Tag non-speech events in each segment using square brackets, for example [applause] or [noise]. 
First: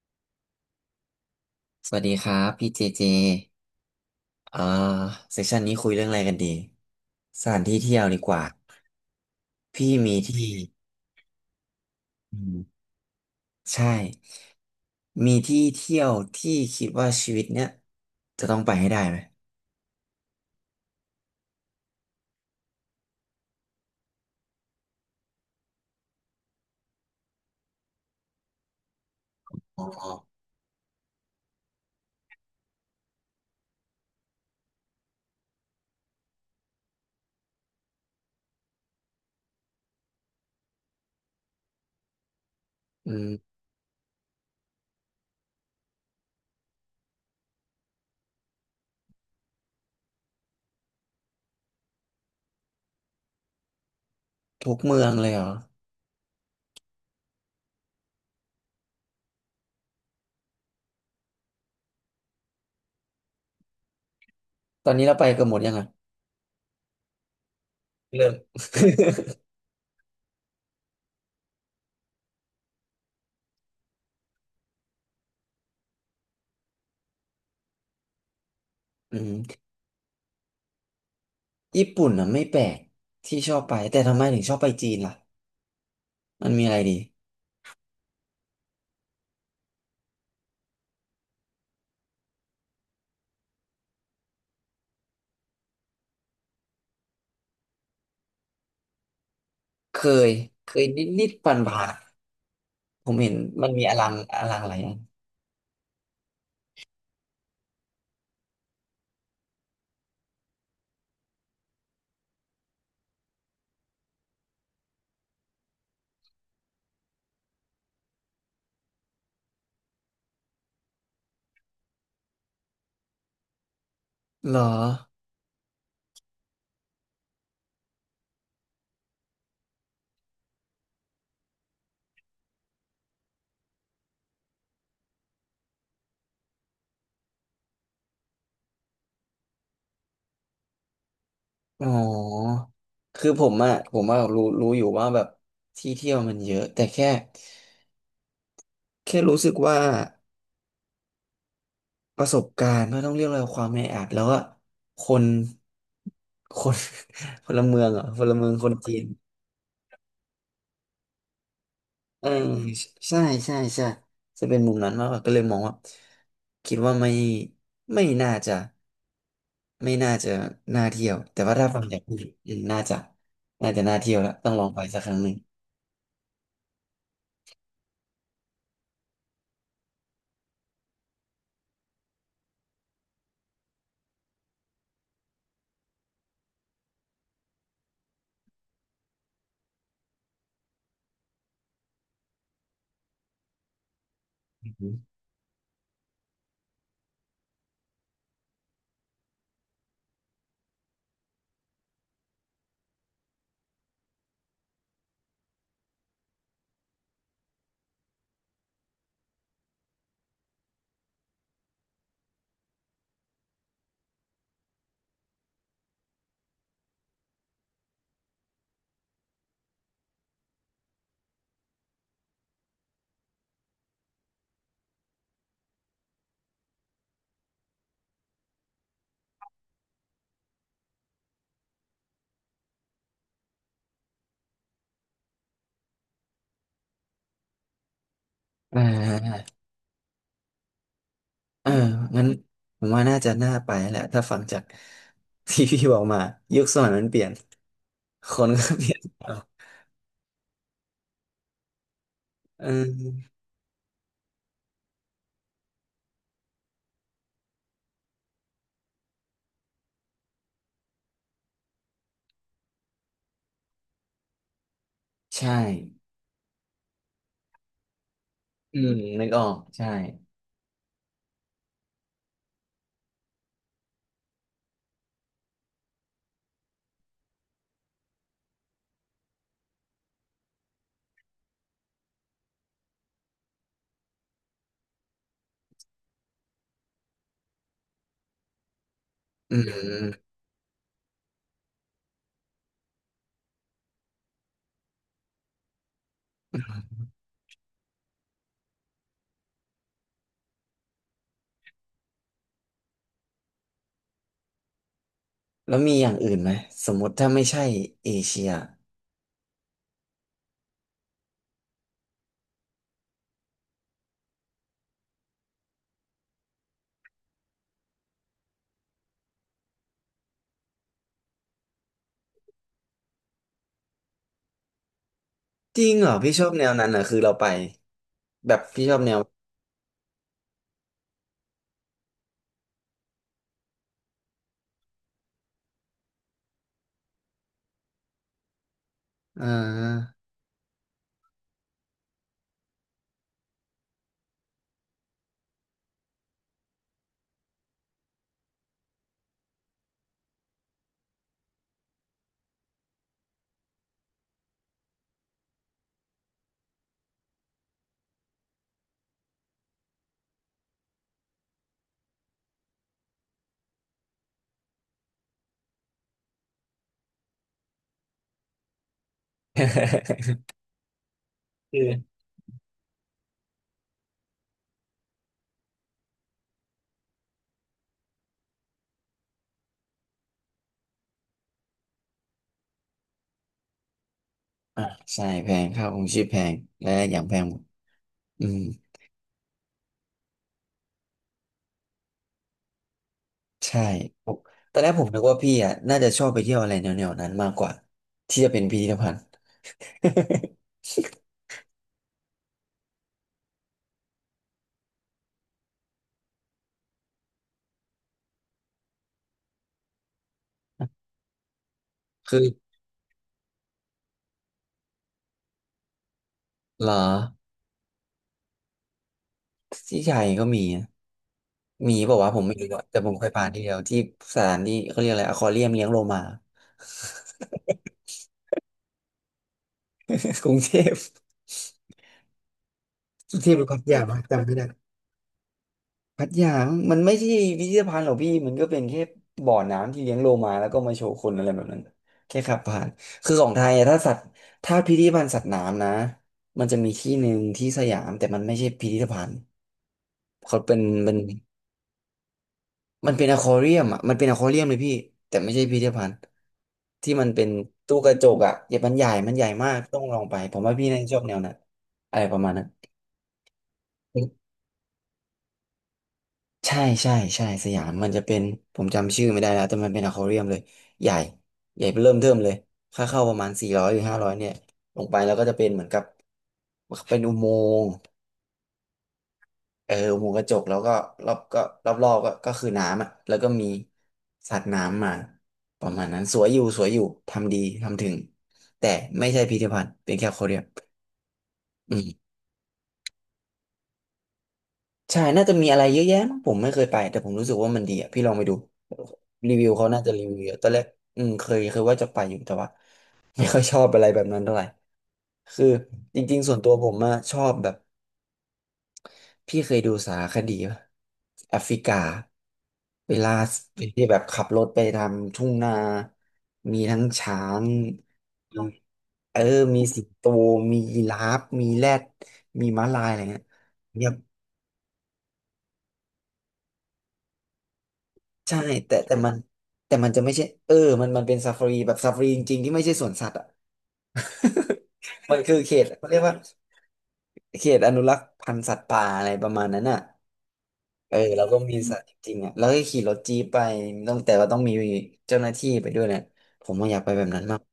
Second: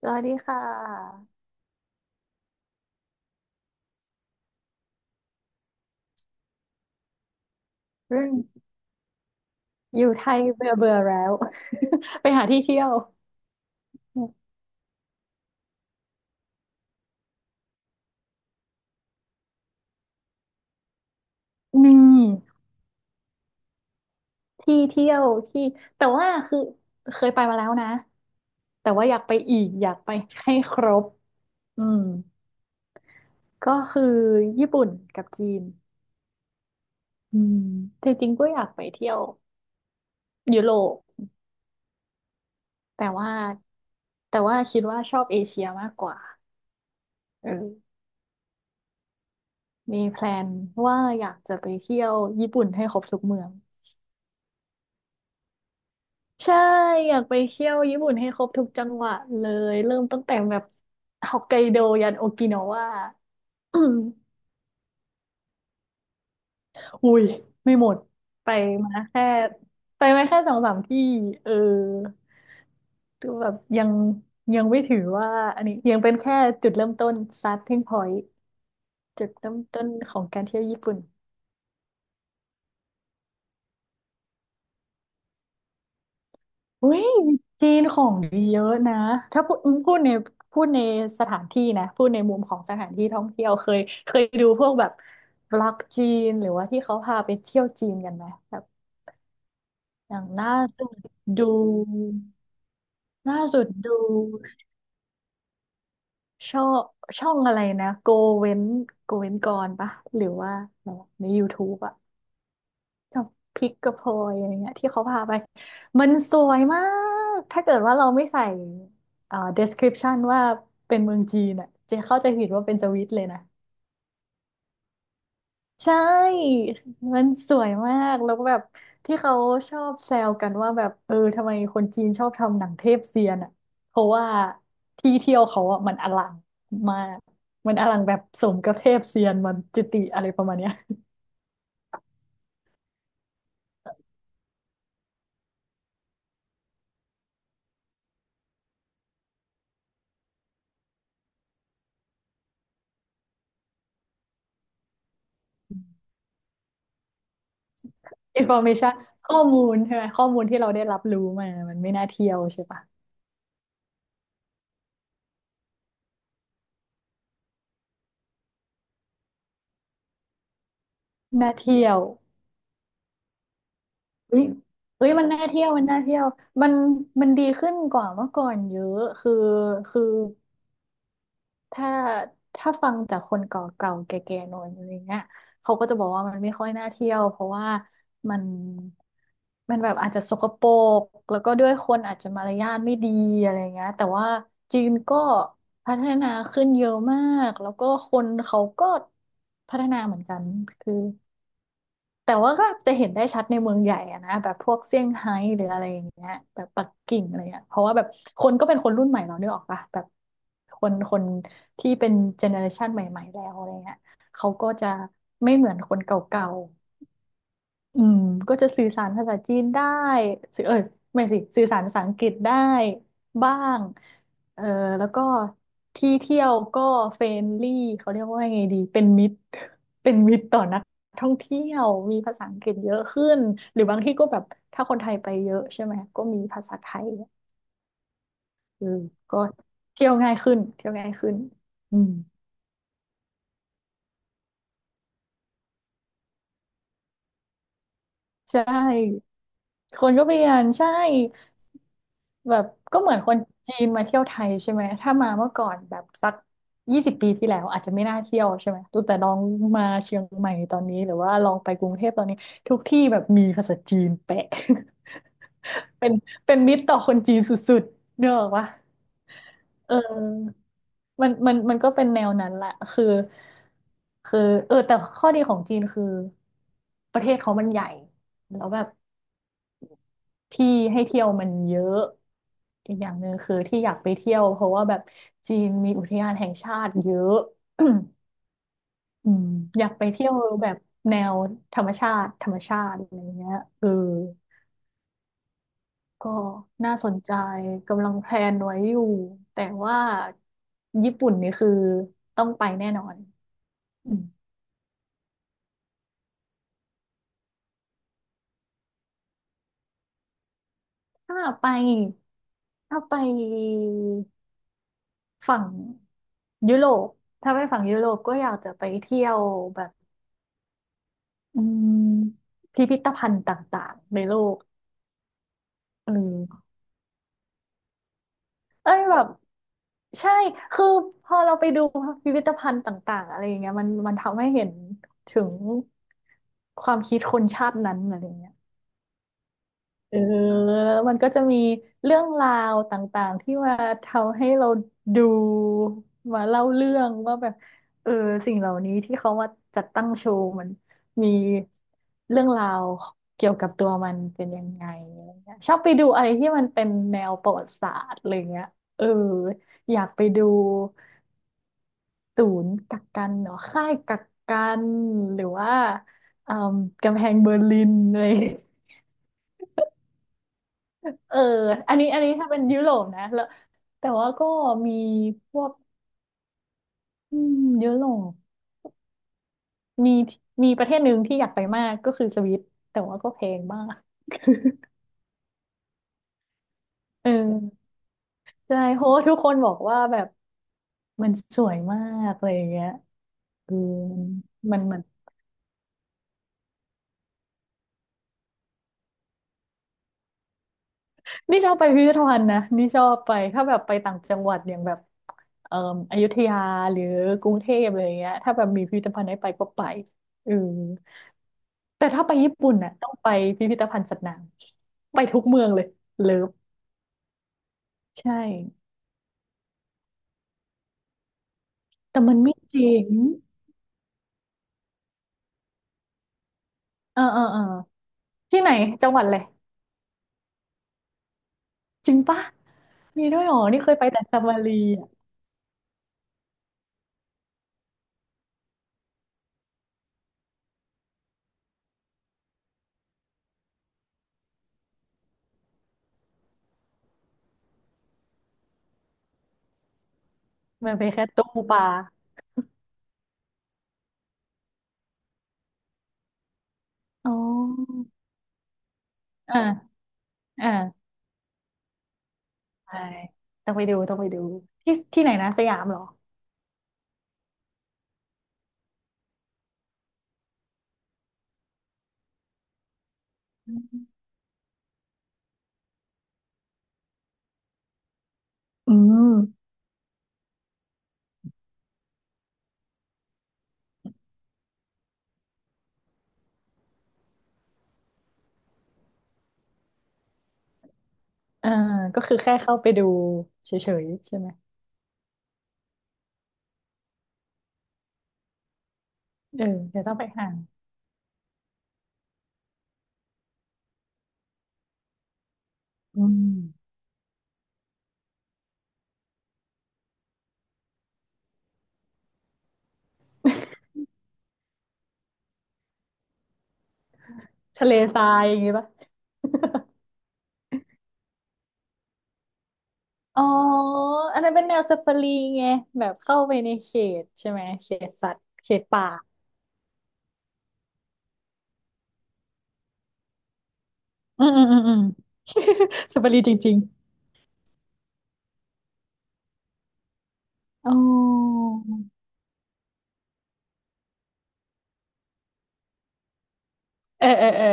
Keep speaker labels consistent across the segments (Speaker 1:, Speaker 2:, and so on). Speaker 1: สวัสดีค่ะ
Speaker 2: สวัสดีครับพี่เจเจอ่าเซสชันนี้คุยเรื่องอะไรกันดีสถานที่เที่ยว
Speaker 1: เรื
Speaker 2: ดี
Speaker 1: มอ
Speaker 2: กว่า
Speaker 1: ง
Speaker 2: พี่
Speaker 1: อยู่
Speaker 2: มี
Speaker 1: ไทย
Speaker 2: ที่
Speaker 1: เบื่อเบื่อแล้ว [laughs] ไป
Speaker 2: อื
Speaker 1: หาที่
Speaker 2: ม
Speaker 1: เที่ยว
Speaker 2: ใช่มีที่เที่ยวที่คิดว่าชีวิตเนี้ยจะต้องไปให้ได้ไหม
Speaker 1: มีที่เที่ยวที่แต่ว่าคือเคยไปมาแล้วนะแต่ว่าอยากไปอีก
Speaker 2: อ๋
Speaker 1: อยากไป
Speaker 2: อ
Speaker 1: ให้ครบอืมก็คือญี่ปุ่นกับจีนอืมแต่จริงก็อยากไปเที่ยวยุโรปแต่
Speaker 2: อื
Speaker 1: ว่า
Speaker 2: ม
Speaker 1: แต่ว่าคิดว่าชอบเอเชียมากกว่าเออมีแพลนว่าอยากจะไปเที่ยวญี่ปุ่นให้ครบทุกเมือง
Speaker 2: ทุกเมืองเลยเหรอ
Speaker 1: ใช่อยากไปเที่ยวญี่ปุ่นให้ครบทุกจังหวะเลยเริ่มตั้งแต่แบบฮอกไกโดยันโอกินาวาอม
Speaker 2: ตอนนี้เราไปกันหมดยังอ่ะ
Speaker 1: อุ้ยไม่หมด
Speaker 2: เริ่ม
Speaker 1: ไปมาแค่ไปมาแค่สองสามที่เออตัวแบบยังไม่ถือว่าอันนี้ยังเป็นแค่จุดเริ่มต้น starting point
Speaker 2: [laughs] อื
Speaker 1: จุด
Speaker 2: ม
Speaker 1: เริ่มต้นของการเที่ยวญี่ปุ่น
Speaker 2: ญี่ปุ่นอ่ะไม่แปลกที่ชอบไปแต่ทำไมถึงชอบไปจีนล่ะมันมีอะไร
Speaker 1: อุ้
Speaker 2: ดี
Speaker 1: ยจีนของดีเยอะนะถ้าพูดพูดในพูดในสถานที่นะพูดในมุมของสถานที่ท่องเที่ยวเคยดูพวกแบบบล็อกจีนหรือว่าที่เขาพาไปเที่ยวจีนกันไหมแบบ
Speaker 2: เค
Speaker 1: อย่าง
Speaker 2: ยเคย
Speaker 1: สุด
Speaker 2: นิดนิด
Speaker 1: ดู
Speaker 2: ปันผ่านๆผมเห็น
Speaker 1: ล่าสุด
Speaker 2: มันมี
Speaker 1: ดู
Speaker 2: อลังอะไรอะ
Speaker 1: ช่องช่องอะไรนะเว้นโกเว้นกรปะหรือว่าอะไรวะใน YouTube อะ กับพริกกระเพยอะไรเงี้ยที่เขาพาไปมันสวยมากถ้าเกิดว่าเราไม่ใส่description ว่าเป็นเมืองจีนอ่ะเจะเข้าใจผิดว่าเป็นสวิตเลยนะ
Speaker 2: เหรอ
Speaker 1: ใช่มันสวยมากแล้วก็แบบที่เขาชอบแซวกันว่าแบบเออทำไมคนจีนชอบทำหนังเทพเซียนอ่ะเพราะว่าที่เที่ยวเขาอ่ะมันอลังมากมันอลังแบบสมกับเทพเซียนมันจุติอะไรประมาณเนี้ย
Speaker 2: อ๋อ คือผมอะรู้อยู่ว่าแบบที่เที่ยวมันเยอะแต่แค่รู้สึกว่าประสบการณ์ไม่ต้องเรียกอะไรความแออัดแล้วก็คน [laughs] คนพลเมืองเหรอ่ะพลเมืองคนจี
Speaker 1: information
Speaker 2: น
Speaker 1: ข้อมูลใช่ไหมข้อมูลที่เราได้รับรู้มามันไม่น่า
Speaker 2: เอ
Speaker 1: เที่
Speaker 2: อ
Speaker 1: ยวใช่ปะ
Speaker 2: ใช่ใช่ใช่จะเป็นมุมนั้นมากกว่าก็เลยมองว่าคิดว่าไม่น่าจะไม่น่าจะน่าเที่ยวแต่
Speaker 1: น่า
Speaker 2: ว่าถ้าฟั
Speaker 1: เที่
Speaker 2: ง
Speaker 1: ย
Speaker 2: จา
Speaker 1: ว
Speaker 2: กคุณอืมน่าจะน่าเที่ยวแล้ว
Speaker 1: เฮ้ย
Speaker 2: ต้องลองไปสัก
Speaker 1: เฮ้
Speaker 2: ค
Speaker 1: ย
Speaker 2: รั้ง
Speaker 1: มั
Speaker 2: ห
Speaker 1: น
Speaker 2: นึ่ง
Speaker 1: น่าเที่ยวมันน่าเที่ยวมันมันดีขึ้นกว่าเมื่อก่อนเยอะคือ ถ้าถ้าฟังจากคนเก่าๆแก่ๆหน่อยอะไรเงี้ยเขาก็จะบอกว่ามันไม่ค่อยน่าเที่ยวเพราะว่ามันมันแบบอาจจะสกปรกแล้วก็ด้วยคนอาจจะมารยาทไม่ดีอะไรเงี้ยแต่ว่าจีนก็พัฒนาขึ้นเยอะมากแล้วก็คนเขาก็พัฒนาเหมือนกันคือ แต่ว่าก็จะเห็นได้ชัดในเมืองใหญ่อะนะแบบพวกเซี่ยงไฮ้หรืออะไรอย่างเงี้ยแบบปักกิ่งอะไรเงี้ยเพราะว่าแบบคนก็เป็นคนรุ่นใหม่เราเนื้อออกปะแบบคนที่เป็นเจเนอเรชันใหม่ๆแล้วอะไรเงี้ยเขาก็จะไม่เหมือนคนเก่าๆ อืมก็จะสื่อสารภาษาจีนได้สื่อเอ้ยไม่สิสื่อสารภาษาอังกฤษได้บ้างเออแล้วก็ที่เที่ยวก็เฟรนลี่เขาเรียกว่าไงดีเป็นมิตรเป็นมิตรต่อนักท่องเที่ยวมีภาษาอังกฤษเยอะขึ้นหรือบางที่ก็แบบถ้าคนไทยไปเยอะใช่ไหมก็มีภาษาไทย
Speaker 2: อ่
Speaker 1: เออก็
Speaker 2: า
Speaker 1: เที่ยวง่ายขึ้นเที่ยวง่ายขึ้น
Speaker 2: เออ
Speaker 1: อืม
Speaker 2: งั้นผมว่าน่าจะน่าไปแหละถ้าฟังจาก [laughs] ที่พี่บอกมายุคสมัยมันเปลี่ยนคน
Speaker 1: ใช
Speaker 2: ก็เปลี่ยน
Speaker 1: ่
Speaker 2: เอา
Speaker 1: คนก็เปลี่ยนใช่ แบ
Speaker 2: เอ
Speaker 1: บก็เหมือนค
Speaker 2: อ
Speaker 1: นจีนมาเที่ยวไทยใช่ไหมถ้ามาเมื่อก่อนแบบสัก20 ปีที่แล้วอาจจะไม่น่าเที่ยวใช่ไหมแต่ลองมาเชียงใหม่ตอนนี้หรือว่าลองไปกรุงเทพตอนนี้ทุกที่แบบมีภาษาจีนแปะ [laughs]
Speaker 2: ใช่
Speaker 1: เป็นเป็นมิตรต่อคนจีนสุดๆเนกอะวะ
Speaker 2: อืมนึกออกใช่
Speaker 1: เออมันก็เป็นแนวนั้นแหละคือเออแต่ข้อดีของจีนคือประเทศเขามันใหญ่แล้วแบบ ที่ให้เที่ยวมันเยอะอีกอย่างหนึ่งคือที่อยากไปเที่ยวเพราะว่าแบบจีนมีอุทยานแห่งชาติเยอะ [clears throat] อืม
Speaker 2: อื
Speaker 1: อยากไปเที่
Speaker 2: ม
Speaker 1: ยวแบบแนวธรรมชาติธรรมชาติอะไรเงี้ยเออก็น่าสนใจกำลังแพลนไว้อยู่แต่ว่าญี่ปุ่นนี่คือต้องไปแน่นอนอืม
Speaker 2: แล้วมีอย่างอื่นไหมสมมติถ้าไม่ใช่เอเชีย
Speaker 1: ถ้าไปถ้าไปฝั่งยุโรปถ้าไปฝั่งยุโรปก็อยากจะไปเที่ยวแบบ อืมพิพิธภัณฑ์ต่างๆในโลก
Speaker 2: จริงเหร
Speaker 1: อื
Speaker 2: อพี่ชอบแน
Speaker 1: ม
Speaker 2: วนั้นเหรอคือเราไปแบบพี่ช
Speaker 1: เอ้
Speaker 2: อบ
Speaker 1: ย
Speaker 2: แน
Speaker 1: แบ
Speaker 2: ว
Speaker 1: บใช่คือพอเราไปดูพิพิธภัณฑ์ต่างๆอะไรอย่างเงี้ยมันทำให้เห็นถึงความคิดคนชาตินั้นอะไรอย่างเงี้ย
Speaker 2: อ่
Speaker 1: เอ
Speaker 2: า
Speaker 1: อแล้วมันก็จะมีเรื่องราวต่างๆที่มาทำให้เราดูมาเล่าเรื่องว่าแบบเออสิ่งเหล่านี้ที่เขามาจัดตั้งโชว์มันมีเรื่องราวเกี่ยวกับตัวมันเป็นยังไงอะไรเงี้ยชอบไปดูอะไรที่มันเป็นแนวประวัติศาสตร์อะไรเงี้ยเอออยากไปดูศูนย์กักกันเนาะค่ายกักกันหรือว่าเอ่อกำแพงเบอร์ลินอะไร เออ
Speaker 2: [laughs] คือ
Speaker 1: อันนี้ถ้าเป็นยุโรปนะแล้วแต่ว่าก็มีพวกอืมยุโรปมีมีประเทศหนึ่งที่อยากไปมากก็คือสวิตแต่ว่าก็แพงมาก
Speaker 2: อ่าใช่แพงค่าครองชีพแพงและอย่าง
Speaker 1: เ
Speaker 2: แพงหมด
Speaker 1: ออ
Speaker 2: อืม
Speaker 1: ใช่เพราะว่าทุกคนบอกว่าแบบมันสวยมากอะไรอย่างเงี้ยเออ
Speaker 2: ใช่ผมต
Speaker 1: มั
Speaker 2: อน
Speaker 1: น
Speaker 2: แรก
Speaker 1: มัน
Speaker 2: ผมนึกว่าพี่อ่ะน่าจะชอบไปเที่ยวอะไรแนวๆนั้นมากกว่าที่จะเป็นพิพิธภัณฑ์
Speaker 1: นนี่ชอบไปพิพิธภัณฑ์นะนี่ชอบไปถ้าแบบไปต่างจังหวัดอย่างแบบเอ่ออยุธยาหรือกรุงเทพอะไรอย่างเงี้ยถ้าแบบมีพิพิธภัณฑ์ให้ไปก็ไปเออ แต่ถ้า
Speaker 2: [laughs]
Speaker 1: ไป
Speaker 2: คือ
Speaker 1: ญี่ปุ่นน่ะต้องไปพิพิธภัณฑ์สัตว์น้ำไปทุกเมืองเลยเลิฟ
Speaker 2: เหรอ
Speaker 1: ใช่
Speaker 2: ที่ไทยก็มีนะมีบอก
Speaker 1: แต่
Speaker 2: ว่า
Speaker 1: มั
Speaker 2: วะผ
Speaker 1: น
Speaker 2: ม
Speaker 1: ไม่
Speaker 2: ไม่รู้
Speaker 1: จ
Speaker 2: อะ
Speaker 1: ริ
Speaker 2: แต่
Speaker 1: ง
Speaker 2: ผมเคยผ่านที่เดียวที่สถานที่เขาเรียกอะไรอควาเรียมเลี้ยงโลมา
Speaker 1: เออเออเออที่ไหนจังหวัดเลย
Speaker 2: [laughs] กรุงเทพ
Speaker 1: จริงปะมี
Speaker 2: ก
Speaker 1: ด้
Speaker 2: รุ
Speaker 1: ว
Speaker 2: ง
Speaker 1: ย
Speaker 2: เท
Speaker 1: เหร
Speaker 2: พ
Speaker 1: อ
Speaker 2: หรือพั
Speaker 1: นี่
Speaker 2: ท
Speaker 1: เคย
Speaker 2: ยา
Speaker 1: ไป
Speaker 2: มั้
Speaker 1: แต่
Speaker 2: ง
Speaker 1: จัม
Speaker 2: จำ
Speaker 1: บุ
Speaker 2: ไม่ได้
Speaker 1: รีอ่ะ
Speaker 2: พัทยามันไม่ใช่พิพิธภัณฑ์หรอกพี่มันก็เป็นแค่บ่อน้ำที่เลี้ยงโลมาแล้วก็มาโชว์คนอะไรแบบนั้นแค่ขับผ่านคือของไทยอะถ้าสัตว์ถ้าพิพิธภัณฑ์สัตว์น้ำนะมันจะมีที่หนึ่งที่สยามแต่มันไม่ใช่พิพิธภัณฑ์เขาเป็น
Speaker 1: มันไป
Speaker 2: เป็น
Speaker 1: แค่ตู้ปลา
Speaker 2: มันเป็นอควาเรียมอ่ะมันเป็นอควาเรียมเลยพี่แต่ไม่ใช่พิพิธภัณฑ์ที่มัน
Speaker 1: อ๋อ
Speaker 2: เป็นตู้กระจกอ่ะเดี๋ยวมันใหญ่มาก
Speaker 1: อ่า
Speaker 2: ต้องลองไปผมว่าพี่น่าจะ
Speaker 1: อ่า
Speaker 2: ชอบแนวนั้นอะไรประมาณนั้น
Speaker 1: ใช่ต้องไปดูต้องไปดูที่ที่ไหนนะสยามเหรอ
Speaker 2: ใช่ใช่ใช่สยามมันจะเป็นผมจำชื่อไม่ได้แล้วแต่มันเป็นอควาเรียมเลยใหญ่ใหญ่เริ่มเทิ่มเลยค่าเข้าประมาณสี่
Speaker 1: อื
Speaker 2: ร้อยหรือ
Speaker 1: ม
Speaker 2: ห้าร้อยเนี่ยลงไปแล้วก็จะเป็นเหมือนกับเป็นอุโมงค์
Speaker 1: อืม
Speaker 2: เอออุโมงค์กระจกแล้วก็รอบก็รอบก็คือน้ำอ่ะแล้วก็มีสัตว์น้ำมาประมาณนั้นสวยอยู่สวยอยู่ทำดีทำถึงแต่ไม่ใช่พิพิธภัณฑ์เป็นแค่อควาเรีย
Speaker 1: เออก็
Speaker 2: ม
Speaker 1: คือแค่เข้าไปดูเฉยๆใช่ไหม
Speaker 2: ใช่น่าจะมีอะไรเยอะแยะมั้งผมไม่เคยไปแต่ผมรู้สึกว่ามันดีอ่ะพี่ลองไปดูรี
Speaker 1: เออ
Speaker 2: วิวเขา
Speaker 1: เดี๋
Speaker 2: น่า
Speaker 1: ยว
Speaker 2: จะ
Speaker 1: ต้อง
Speaker 2: รี
Speaker 1: ไป
Speaker 2: วิว
Speaker 1: หา
Speaker 2: เยอะตอนแรกอืมเคยว่าจะไปอยู่แต่ว่า [laughs] ไม่ค่อยชอบอะไรแบบนั้นเท่าไหร่คือจ
Speaker 1: อื
Speaker 2: ริงๆส่วนตัวผ
Speaker 1: ม
Speaker 2: มอะชอบแบบพี่เคยดูสารคดีปะแอฟริกาเวลาที่แบบขับรถไปทำทุ่งนามีทั้งช้าง
Speaker 1: ทะเลทรายอ
Speaker 2: มี
Speaker 1: ย่างงี้ปะ
Speaker 2: เออมีสิงโตมียีราฟมีแรดมีม้าลายอะไร
Speaker 1: อ๋
Speaker 2: เงี้
Speaker 1: อ
Speaker 2: ย
Speaker 1: อันนั้นเป็นแนวสปารีไงแบบเข้าไปในเขตใช่ไหมเขตสัตว์
Speaker 2: ใช่
Speaker 1: เขต
Speaker 2: แต่
Speaker 1: ป่า
Speaker 2: แต่มันแต่มันจะไม่ใช่เออมันเป็นซาฟารีแบบซาฟารีจริงๆที่ไม่ใช่สวนสัตว์อ่ะ
Speaker 1: อืมอืมอืมอืม
Speaker 2: [laughs] มันคือเขตเขา
Speaker 1: [laughs] ส
Speaker 2: เรียก
Speaker 1: ปา
Speaker 2: ว่า
Speaker 1: รีจริง
Speaker 2: เขตอนุรักษ์พันธุ์สัตว์ป่าอะไรประมาณนั้นอ่ะ
Speaker 1: ๆอ๋
Speaker 2: เออเราก็
Speaker 1: อ
Speaker 2: มีสัตว์จริงๆอ่ะแล้วก็ขี่รถจี๊ปไปต้องแต่ว่าต้องมีเจ้าหน้าที่ไปด้วยเนี่ยผมว่าอยากไปแบ
Speaker 1: เออ
Speaker 2: บนั้น
Speaker 1: เออ
Speaker 2: มาก
Speaker 1: เออ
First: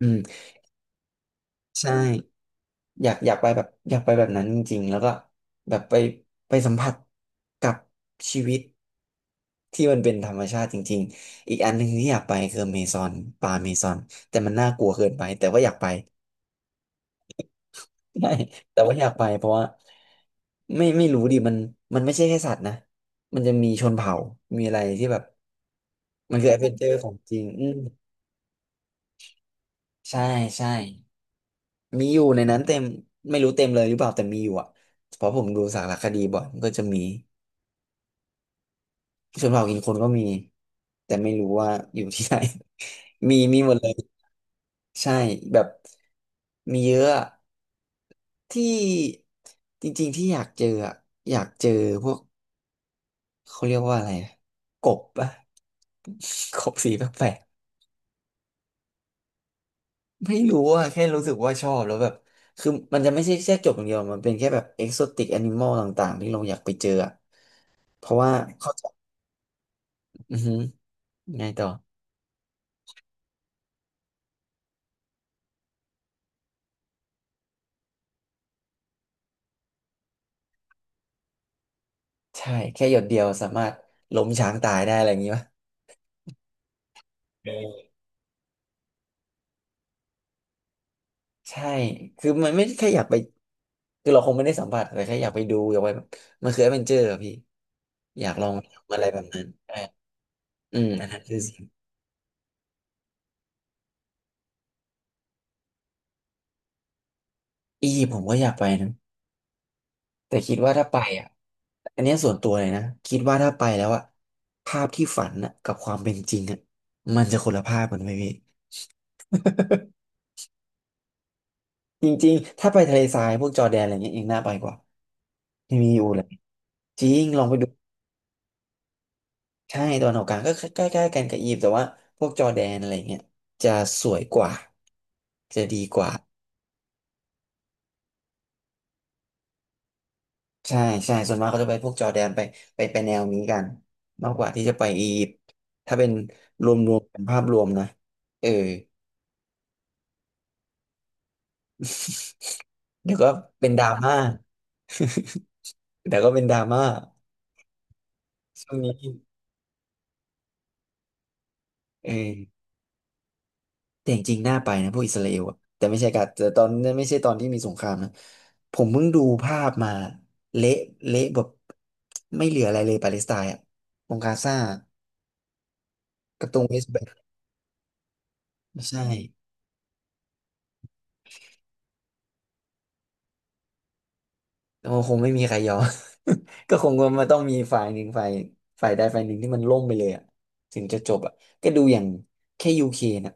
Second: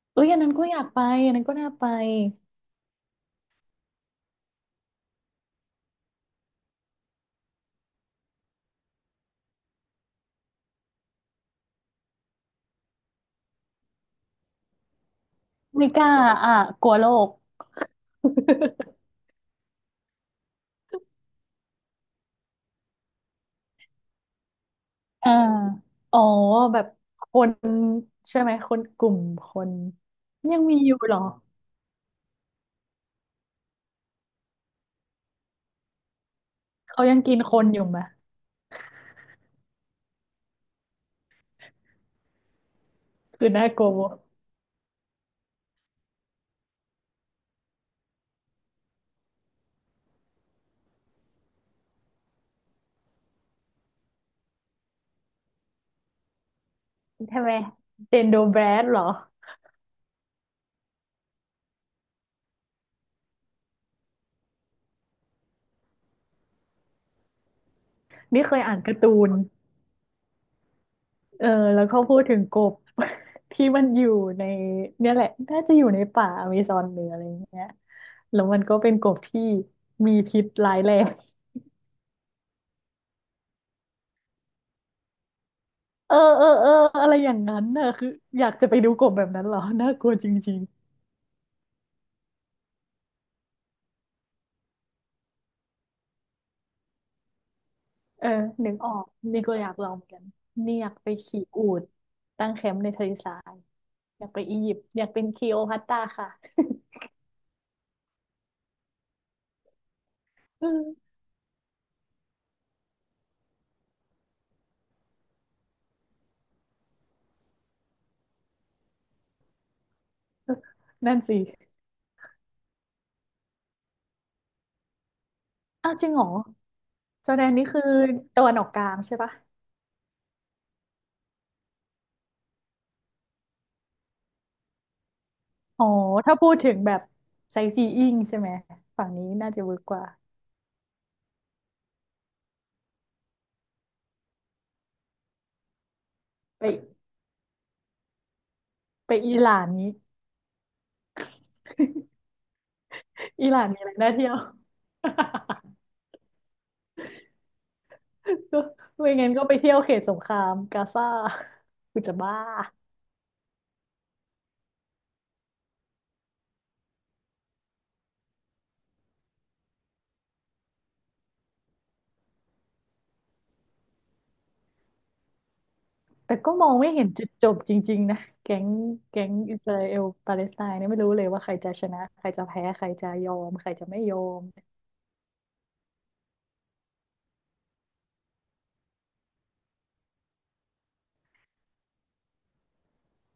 Speaker 2: อืม
Speaker 1: เอ้ยอันนั้นก็อยากไปอันนั้นก็น่าไป
Speaker 2: ใช่อยากอยากไปแบบอยากไปแบบนั้นจริงๆแล้วก็แบบไปสัมผัสกับชีวิตที่มันเป็นธรรมชาติจริงๆอีกอันหนึ่งที่อยากไปคือเมซอนป่าเมซอนแต่มันน่ากลัวเกินไปแต่ว่าอยากไป
Speaker 1: ไม่กล้าอ่ะกลัวโลก
Speaker 2: [laughs] ใช่
Speaker 1: [laughs]
Speaker 2: แต่ว่าอยากไปเพราะว่าไม่รู้ดิมันมันไม่ใช่แค่สัตว์นะมันจะมีชนเผ่ามีอะไรที่แบบ
Speaker 1: อ่า [laughs] อ๋อ
Speaker 2: มันคือแอดเวน
Speaker 1: แบ
Speaker 2: เจอ
Speaker 1: บ
Speaker 2: ร์ของ
Speaker 1: ค
Speaker 2: จริง
Speaker 1: น
Speaker 2: อืม
Speaker 1: ใช่ไหมคนกลุ่มคน
Speaker 2: ใช่
Speaker 1: ยัง
Speaker 2: ใช่
Speaker 1: มีอยู่เหรอ
Speaker 2: มีอยู่ในนั้นเต็มไม่รู้เต็มเลยหรือเปล่าแต่มีอยู่อ่ะเพราะผมดูสารคดีบ่อยมันก็จะมี
Speaker 1: เขายังกินคนอยู่ไหม
Speaker 2: ชนเผ่ากินคนก็มีแต่ไม่รู้ว่าอยู่ที่ไหน [laughs] มี
Speaker 1: คือ
Speaker 2: มี
Speaker 1: น่า
Speaker 2: หมด
Speaker 1: ก
Speaker 2: เล
Speaker 1: ลั
Speaker 2: ย
Speaker 1: ว
Speaker 2: ใช่แบบมีเยอะอะที่จริงๆที่อยากเจออะอยากเจอพวกเขาเรียกว่าอะไรอะกบปะ [laughs] กบสีแปลก
Speaker 1: ใช่ไหมเดนโดแบรดเหรอ
Speaker 2: ไม่รู้อะแค่รู้สึกว่าชอบแล้วแบบคือมันจะไม่ใช่แค่จบอย่างเดียวมันเป็นแค่แบบเอ็กโซติกแอนิมอลต่างๆที่เราอยากไปเจออะเพราะว่า
Speaker 1: นี่เคย
Speaker 2: เขา
Speaker 1: อ่าน
Speaker 2: จะ
Speaker 1: การ์ตูน
Speaker 2: อือหือ
Speaker 1: เอ
Speaker 2: ไง
Speaker 1: อ
Speaker 2: ต่อ
Speaker 1: แล้วเขาพูดถึงกบ [laughs] ที่มันอยู่ในเนี่ยแหละน่าจะอยู่ในป่าอเมซอนหรืออะไรอย่างเงี้ยแล้วมันก็เป็นกบที่มีพิษร้ายแรง [laughs]
Speaker 2: ใช่แค่หยดเดียวสามารถล้มช้างตายได้อะไรอย่างงี้ปะ
Speaker 1: เออเออเอออะไรอย่างนั้นน่ะคืออยากจะไปดูกบแบบนั้นเหรอน่ากลัวจริง
Speaker 2: ใช่คือมันไม่ได้แค่อยากไปคือเราคงไม่ได้สัมผัสแต่แค่อยากไปดูอยากไปแบบมันคือแอดเวนเจอร์อะพี่
Speaker 1: ๆ
Speaker 2: อ
Speaker 1: เออ
Speaker 2: ยากลอง
Speaker 1: นึกอ
Speaker 2: ทำ
Speaker 1: อ
Speaker 2: อะไร
Speaker 1: ก
Speaker 2: แบบนั้
Speaker 1: นี่
Speaker 2: น
Speaker 1: ก็อยา
Speaker 2: ใช่
Speaker 1: กลองเหมือนกันนี่
Speaker 2: อื
Speaker 1: อ
Speaker 2: ม
Speaker 1: ยาก
Speaker 2: อัน
Speaker 1: ไป
Speaker 2: นั้นคือ
Speaker 1: ขี่
Speaker 2: สิ่ง
Speaker 1: อูฐตั้งแคมป์ในทะเลทรายอยากไปอียิปต์อยากเป็นคลีโอพัตราค่ะ
Speaker 2: อียิปต์ผมก็อยากไปนะ แต่คิด
Speaker 1: อื
Speaker 2: ว่าถ้าไป
Speaker 1: ม
Speaker 2: อ่ะอันเนี้ยส่วนตัวเลยนะคิดว่าถ้าไปแล้วอ่ะภาพที่ฝันอ่ะกับความเป็นจริงอ่ะมันจะคนละภาพกันไหมพี่ [laughs]
Speaker 1: นั่นสิ
Speaker 2: จริงๆถ้าไปทะเลทรายพวกจอร์แดนอะไรเงี้ยยังน่าไปกว่าไม่มี
Speaker 1: อ้าว
Speaker 2: อ
Speaker 1: จ
Speaker 2: ยู่
Speaker 1: ริง
Speaker 2: เล
Speaker 1: เหร
Speaker 2: ย
Speaker 1: อ
Speaker 2: จริง
Speaker 1: จอร์
Speaker 2: ล
Speaker 1: แด
Speaker 2: อง
Speaker 1: น
Speaker 2: ไป
Speaker 1: นี่
Speaker 2: ดู
Speaker 1: คือตะวันออกกลางใช่ปะ
Speaker 2: ใช่ตะวันออกกลางก็ใกล้ๆกันกับอียิปต์แต่ว่าพวกจอร์แดนอะไรเงี้ยจะสวยกว่าจะดี
Speaker 1: อ๋อ
Speaker 2: กว่า
Speaker 1: ถ้าพูดถึงแบบไซซีอิ้งใช่ไหม ฝั่งนี้น่าจะเวิร์กกว่า
Speaker 2: ใช่ใช่ส่วนมากเขาจะไปพวกจอร์แดนไปไปแนวนี้กันมากกว่าที่จะไปอียิปต์ถ้าเป็นรวม
Speaker 1: ไป
Speaker 2: ๆเป็นภาพรวมนะเออ
Speaker 1: ไปอิหร่านนี้ [laughs]
Speaker 2: เดี๋ยวก็
Speaker 1: อิหร่าน
Speaker 2: เป็น
Speaker 1: มี
Speaker 2: ดรา
Speaker 1: อะไรน่า
Speaker 2: ม่า
Speaker 1: เที่ยว
Speaker 2: [laughs] เดี๋ยวก็เป็นดราม่า
Speaker 1: [laughs] ก็
Speaker 2: ช่วงนี้
Speaker 1: ไม่งั้นก็ไปเที่ยวเขตสงครามกาซา [laughs] กู
Speaker 2: เอ
Speaker 1: จะบ้า
Speaker 2: อแต่จริงๆน่าไปนะพวกอิสราเอลอะแต่ไม่ใช่กาแต่ตอนนั้นไม่ใช่ตอนที่มีสงครามนะผมเพิ่งดูภาพมาเละเละแบบไม่เหลืออะไรเลยปาเลสไตน์อะตรงกาซา
Speaker 1: แต่
Speaker 2: กับ
Speaker 1: ก็
Speaker 2: ตร
Speaker 1: ม
Speaker 2: ง
Speaker 1: อ
Speaker 2: เว
Speaker 1: ง
Speaker 2: ส
Speaker 1: ไม่
Speaker 2: ต์แบ
Speaker 1: เห็
Speaker 2: ง
Speaker 1: น
Speaker 2: ก์
Speaker 1: จุดจบจริงๆนะแก๊ง
Speaker 2: ใช่
Speaker 1: แก๊งอิสราเอลปาเลสไตน์เนี่ยไม่รู้เลยว่าใครจะชนะใครจะแพ้ใครจะยอมใครจะไม่ยอม
Speaker 2: โอ้คงไม่มีใครยอม [laughs] ก็คงว่ามันต้องมีฝ่ายหนึ่งฝ่ายฝ่ายใดฝ่ายหนึ่งที่มันล่มไปเลยอะถึงจะจบอะก็ดูอย่างแค่ยูเครนอะ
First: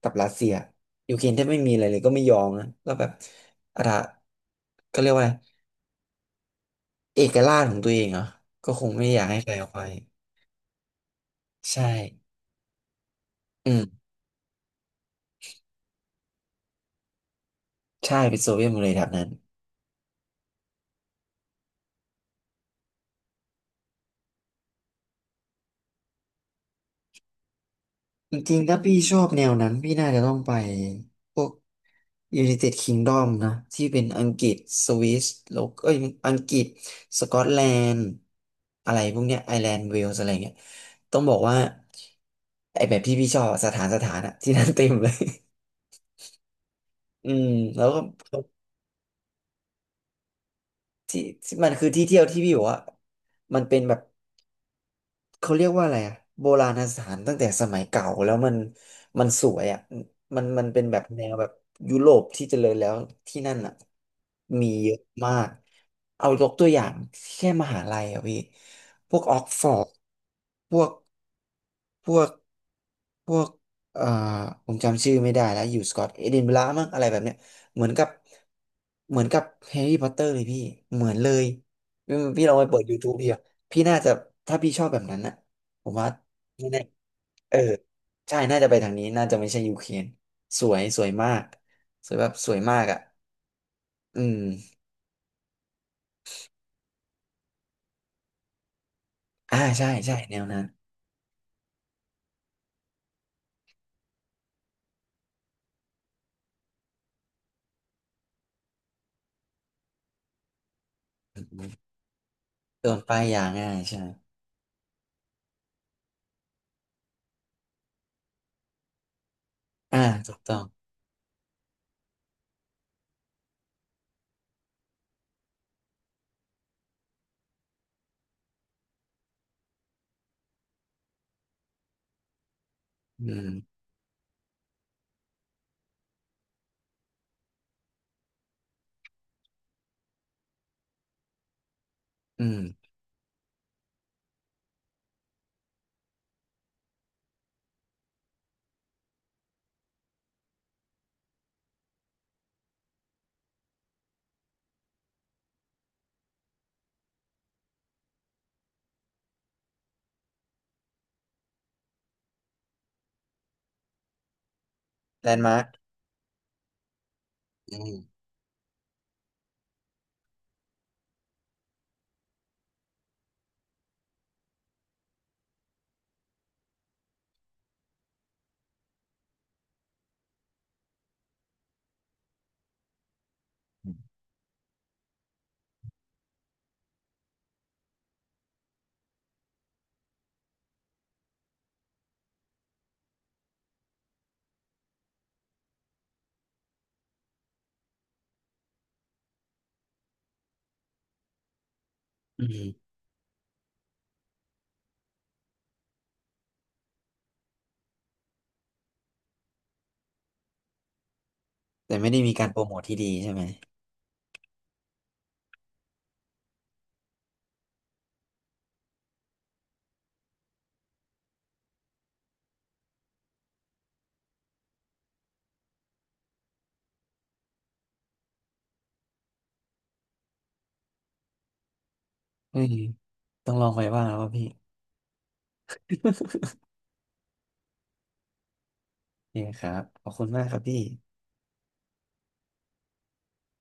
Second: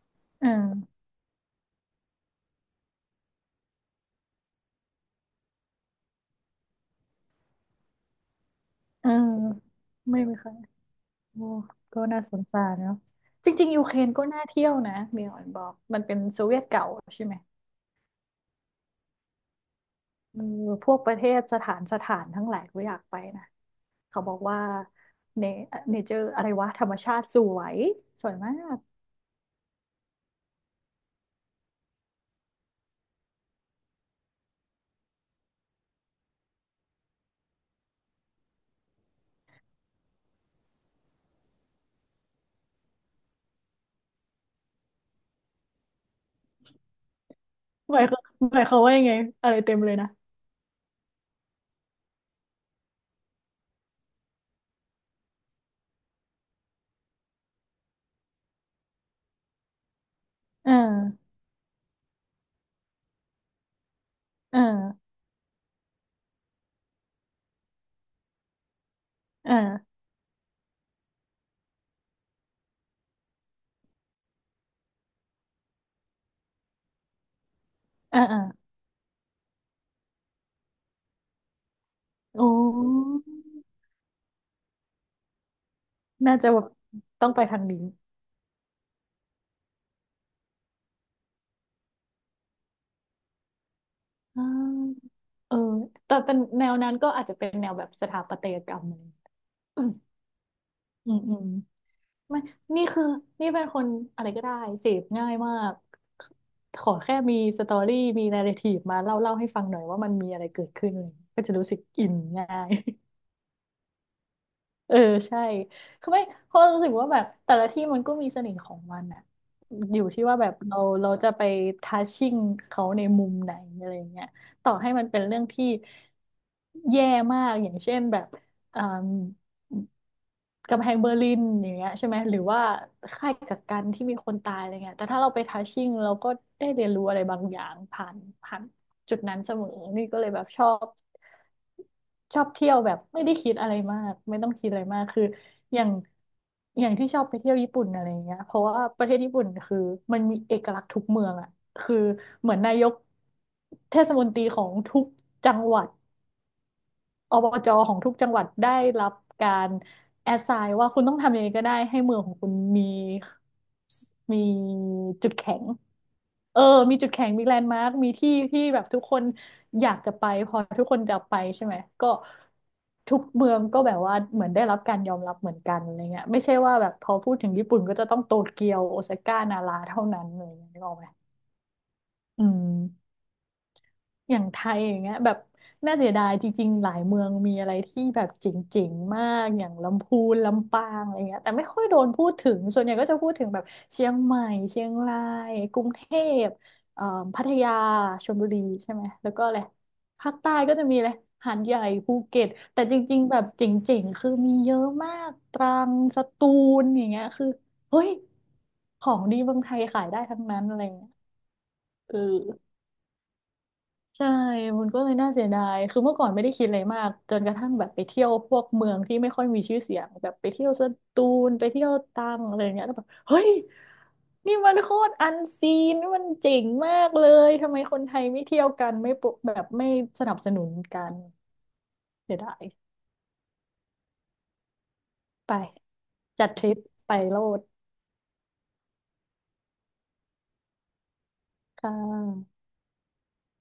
Speaker 2: กับรัสเซี
Speaker 1: เอ
Speaker 2: ย
Speaker 1: อ
Speaker 2: ยูเครนแทบไม่มีอะไรเลยก็ไม่ยอมนะก็แบบอะไรก็เรียกว่าอะไรเอกราชของตัวเองเหรอก็คงไม่
Speaker 1: เอ
Speaker 2: อยากให้ใครเอาไป
Speaker 1: อไม่ไหมคะ โอ้
Speaker 2: ใช่
Speaker 1: ก็น่าสงสารเนาะจริ
Speaker 2: อื
Speaker 1: งๆยูเคร
Speaker 2: ม
Speaker 1: นก็น่าเที่ยวนะมีออนบอกมันเป็นโซเวียตเก่าใช่ไหม
Speaker 2: ใช่เป็นโซเวียตหมดเลยแถบนั้น
Speaker 1: เออพวกประเทศสถานสถานทั้งหลายก็อยากไปนะเขาบอกว่าเนเจอร์อะไรวะธรรมชาติสวยสว
Speaker 2: จ
Speaker 1: ยมา
Speaker 2: ริงๆถ้า
Speaker 1: ก
Speaker 2: พี่ชอบแนวนั้นพี่น่าจะต้องไปพวก United Kingdom นะที่เป็นอังกฤษสวิสแล้วก็เอ้ยอังกฤษสกอตแลนด์อะไรพวกเนี้ยไอร์แลนด์เวลส์อะไรเงี้ยต้องบอกว่าไอแบบที่พี่ชอบอะสถานสถานอะที่นั่นเต็มเลย [laughs] อืมแล้ว
Speaker 1: หมายเขา
Speaker 2: ก็
Speaker 1: หมายเขามว่ายังไงอะไรเต็มเลยนะ
Speaker 2: ที่ที่มันคือที่เที่ยวที่พี่บอกว่ามันเป็นแบบ เขาเรียกว่าอะไรอะโบราณสถานตั้งแต่สมัยเก่าแล้วมันมันสวยอะมัน
Speaker 1: เอ
Speaker 2: เป็นแบบแน
Speaker 1: อ
Speaker 2: วแบบยุโรปที่เจริญแล้วที่นั่นอะ
Speaker 1: เอ
Speaker 2: มีเยอะ
Speaker 1: อ
Speaker 2: มากเอายกตัวอย่างแค่มหาลัยอะพี่พวกออก
Speaker 1: เอ
Speaker 2: ฟอร์ด
Speaker 1: อ
Speaker 2: พวกพวกพวกเอ่อผมจำชื่อไม่ได้แล้วอยู่สกอตเอดินบะระมั้งอะไรแบบเนี้ยเหมือนกับ
Speaker 1: เออเออ
Speaker 2: เหมือนกับแฮร์รี่พอตเตอร์เลยพี่เหมือนเลยพี่
Speaker 1: โอ้
Speaker 2: ลองไปเปิด YouTube ดิ พี่น่าจะถ้าพี่ชอบแบบนั้นนะผมว่า
Speaker 1: น่าจะแบ
Speaker 2: ไม่
Speaker 1: บ
Speaker 2: แน่
Speaker 1: ต้องไป
Speaker 2: เอ
Speaker 1: ทา
Speaker 2: อ
Speaker 1: งนี้
Speaker 2: ใช่น่าจะไปทางนี้น่าจะไม่ใช่ยูเครนสวยสวยมากสวยแบบสวยมากอ่ะอืม
Speaker 1: อ่าเออแต่เป็นแนวนั้นก็อาจจะเป็นแนวแบบสถาปัตยกรรมอะไรอย่างเงี้ย
Speaker 2: อ่า
Speaker 1: อื
Speaker 2: ใช่
Speaker 1: ม
Speaker 2: ใช่แนวนั้น
Speaker 1: อืมอืม ไม่นี่คือ นี่เป็นคนอะไรก็ได้ เสพง่ายมาก ขอแค่มีสตอรี่มีนาร์ทีฟมาเล่าให้ฟังหน่อยว่ามันมีอะไรเกิดขึ้นอะไรอย่างเงี้ยก็จะรู้สึกอินง่าย
Speaker 2: โดนป้ายยาง่ายใช่
Speaker 1: [laughs] เออใช่คือไม่เพราะรู้สึกว่าแบบแต่ละที่มันก็มีเสน่ห์ของมันอะอ
Speaker 2: อ่า
Speaker 1: ยู่ที่
Speaker 2: ถู
Speaker 1: ว่า
Speaker 2: ก
Speaker 1: แบ
Speaker 2: ต้
Speaker 1: บ
Speaker 2: อง
Speaker 1: เราจะไปทัชชิ่งเขาในมุมไหนอะไรอย่างเงี้ยต่อให้มันเป็นเรื่องที่แย่มากอย่างเช่นแบบอ่า กำแพงเบอร์ลินอย่างเงี้ยใช่ไหมหรือว่าค่า
Speaker 2: อื
Speaker 1: ย
Speaker 2: ม
Speaker 1: กักกันที่มีคนตายอะไรเงี้ยแต่ถ้าเราไปทัชชิ่งเราก็ได้เรียนรู้อะไรบางอย่างผ่านจุดนั้นเสมอนี่ก็เลยแบบช
Speaker 2: อื
Speaker 1: อบเที่ยว
Speaker 2: ม
Speaker 1: แบบไม่ได้คิดอะไรมากไม่ต้องคิดอะไรมากคืออย่างอย่างที่ชอบไปเที่ยวญี่ปุ่นอะไรเงี้ยเพราะว่าประเทศญี่ปุ่นคือมันมีเอกลักษณ์ทุกเมืองอ่ะคือเหมือนนายกเทศมนตรีของทุกจังหวัด อบจของทุกจังหวัดได้รับการแอสไซน์ว่าคุณต้องทำยังไงก็ได้ให้เมืองของคุณมี
Speaker 2: แล
Speaker 1: จุด
Speaker 2: นด์
Speaker 1: แข็
Speaker 2: มาร์
Speaker 1: ง
Speaker 2: ค
Speaker 1: เออมีจุดแข็งมีแลนด์
Speaker 2: อื
Speaker 1: มาร์คมี
Speaker 2: ม
Speaker 1: ที่ที่แบบทุกคนอยากจะไปพอทุกคนจะไปใช่ไหมก็ทุกเมืองก็แบบว่าเหมือนได้รับการยอมรับเหมือนกันอะไรเงี้ยไม่ใช่ว่าแบบพอพูดถึงญี่ปุ่นก็จะต้องโตเกียวโอซาก้านาราเท่านั้นอะไรเลยนึกออกไหมอืม อย่างไทยอย่างเงี้ยแบบน่าเสียดายจริงๆหลายเมืองมีอะไรที่แบบเจ๋งๆมากอย่างลำพูนลำปางอะไรเงี้ยแต่ไม่ค่อยโดนพูดถึงส่วนใหญ่ก็จะพูดถึงแบบเชียงใหม่เชียงรายกรุงเทพเอ่อพัทยาชลบุรีใช่ไหมแล้วก็อะไรภาคใต้ก็จะมีอะไรหาดใหญ่ภูเก็
Speaker 2: อื
Speaker 1: ต
Speaker 2: ม
Speaker 1: แต่จริงๆแบบเจ๋งๆคือมีเยอะมากตรังสตูลอย่างเงี้ยคือเฮ้ยของดีเมืองไทยขายได้ทั้งนั้นอะไรเงี้ย
Speaker 2: แต่ไม่
Speaker 1: เออ
Speaker 2: ได้มีการโปรโมทที่ดีใช่ไหม
Speaker 1: ใช่ มันก็เลยน่าเสียดาย คือเมื่อก่อนไม่ได้คิดอะไรมาก จนกระทั่งแบบไปเที่ยวพวกเมืองที่ไม่ค่อยมีชื่อเสียงแบบไปเที่ยวสตูลไปเที่ยวตรังอะไรอย่างเงี้ยแล้วแบบเฮ้ยนี่มันโคตรอันซีนมันเจ๋งมากเลย ทำไมคนไทยไม่เที่ยวกันไม่ปลุกแบบไม่สนับสนุนกันเสียดา
Speaker 2: อื
Speaker 1: ย
Speaker 2: มต้องลองไปบ้างแล้วว่าพี่
Speaker 1: ไปจัดทริปไปโลด
Speaker 2: นี่คครับขอบคุณมากครับพี่
Speaker 1: ค่ะ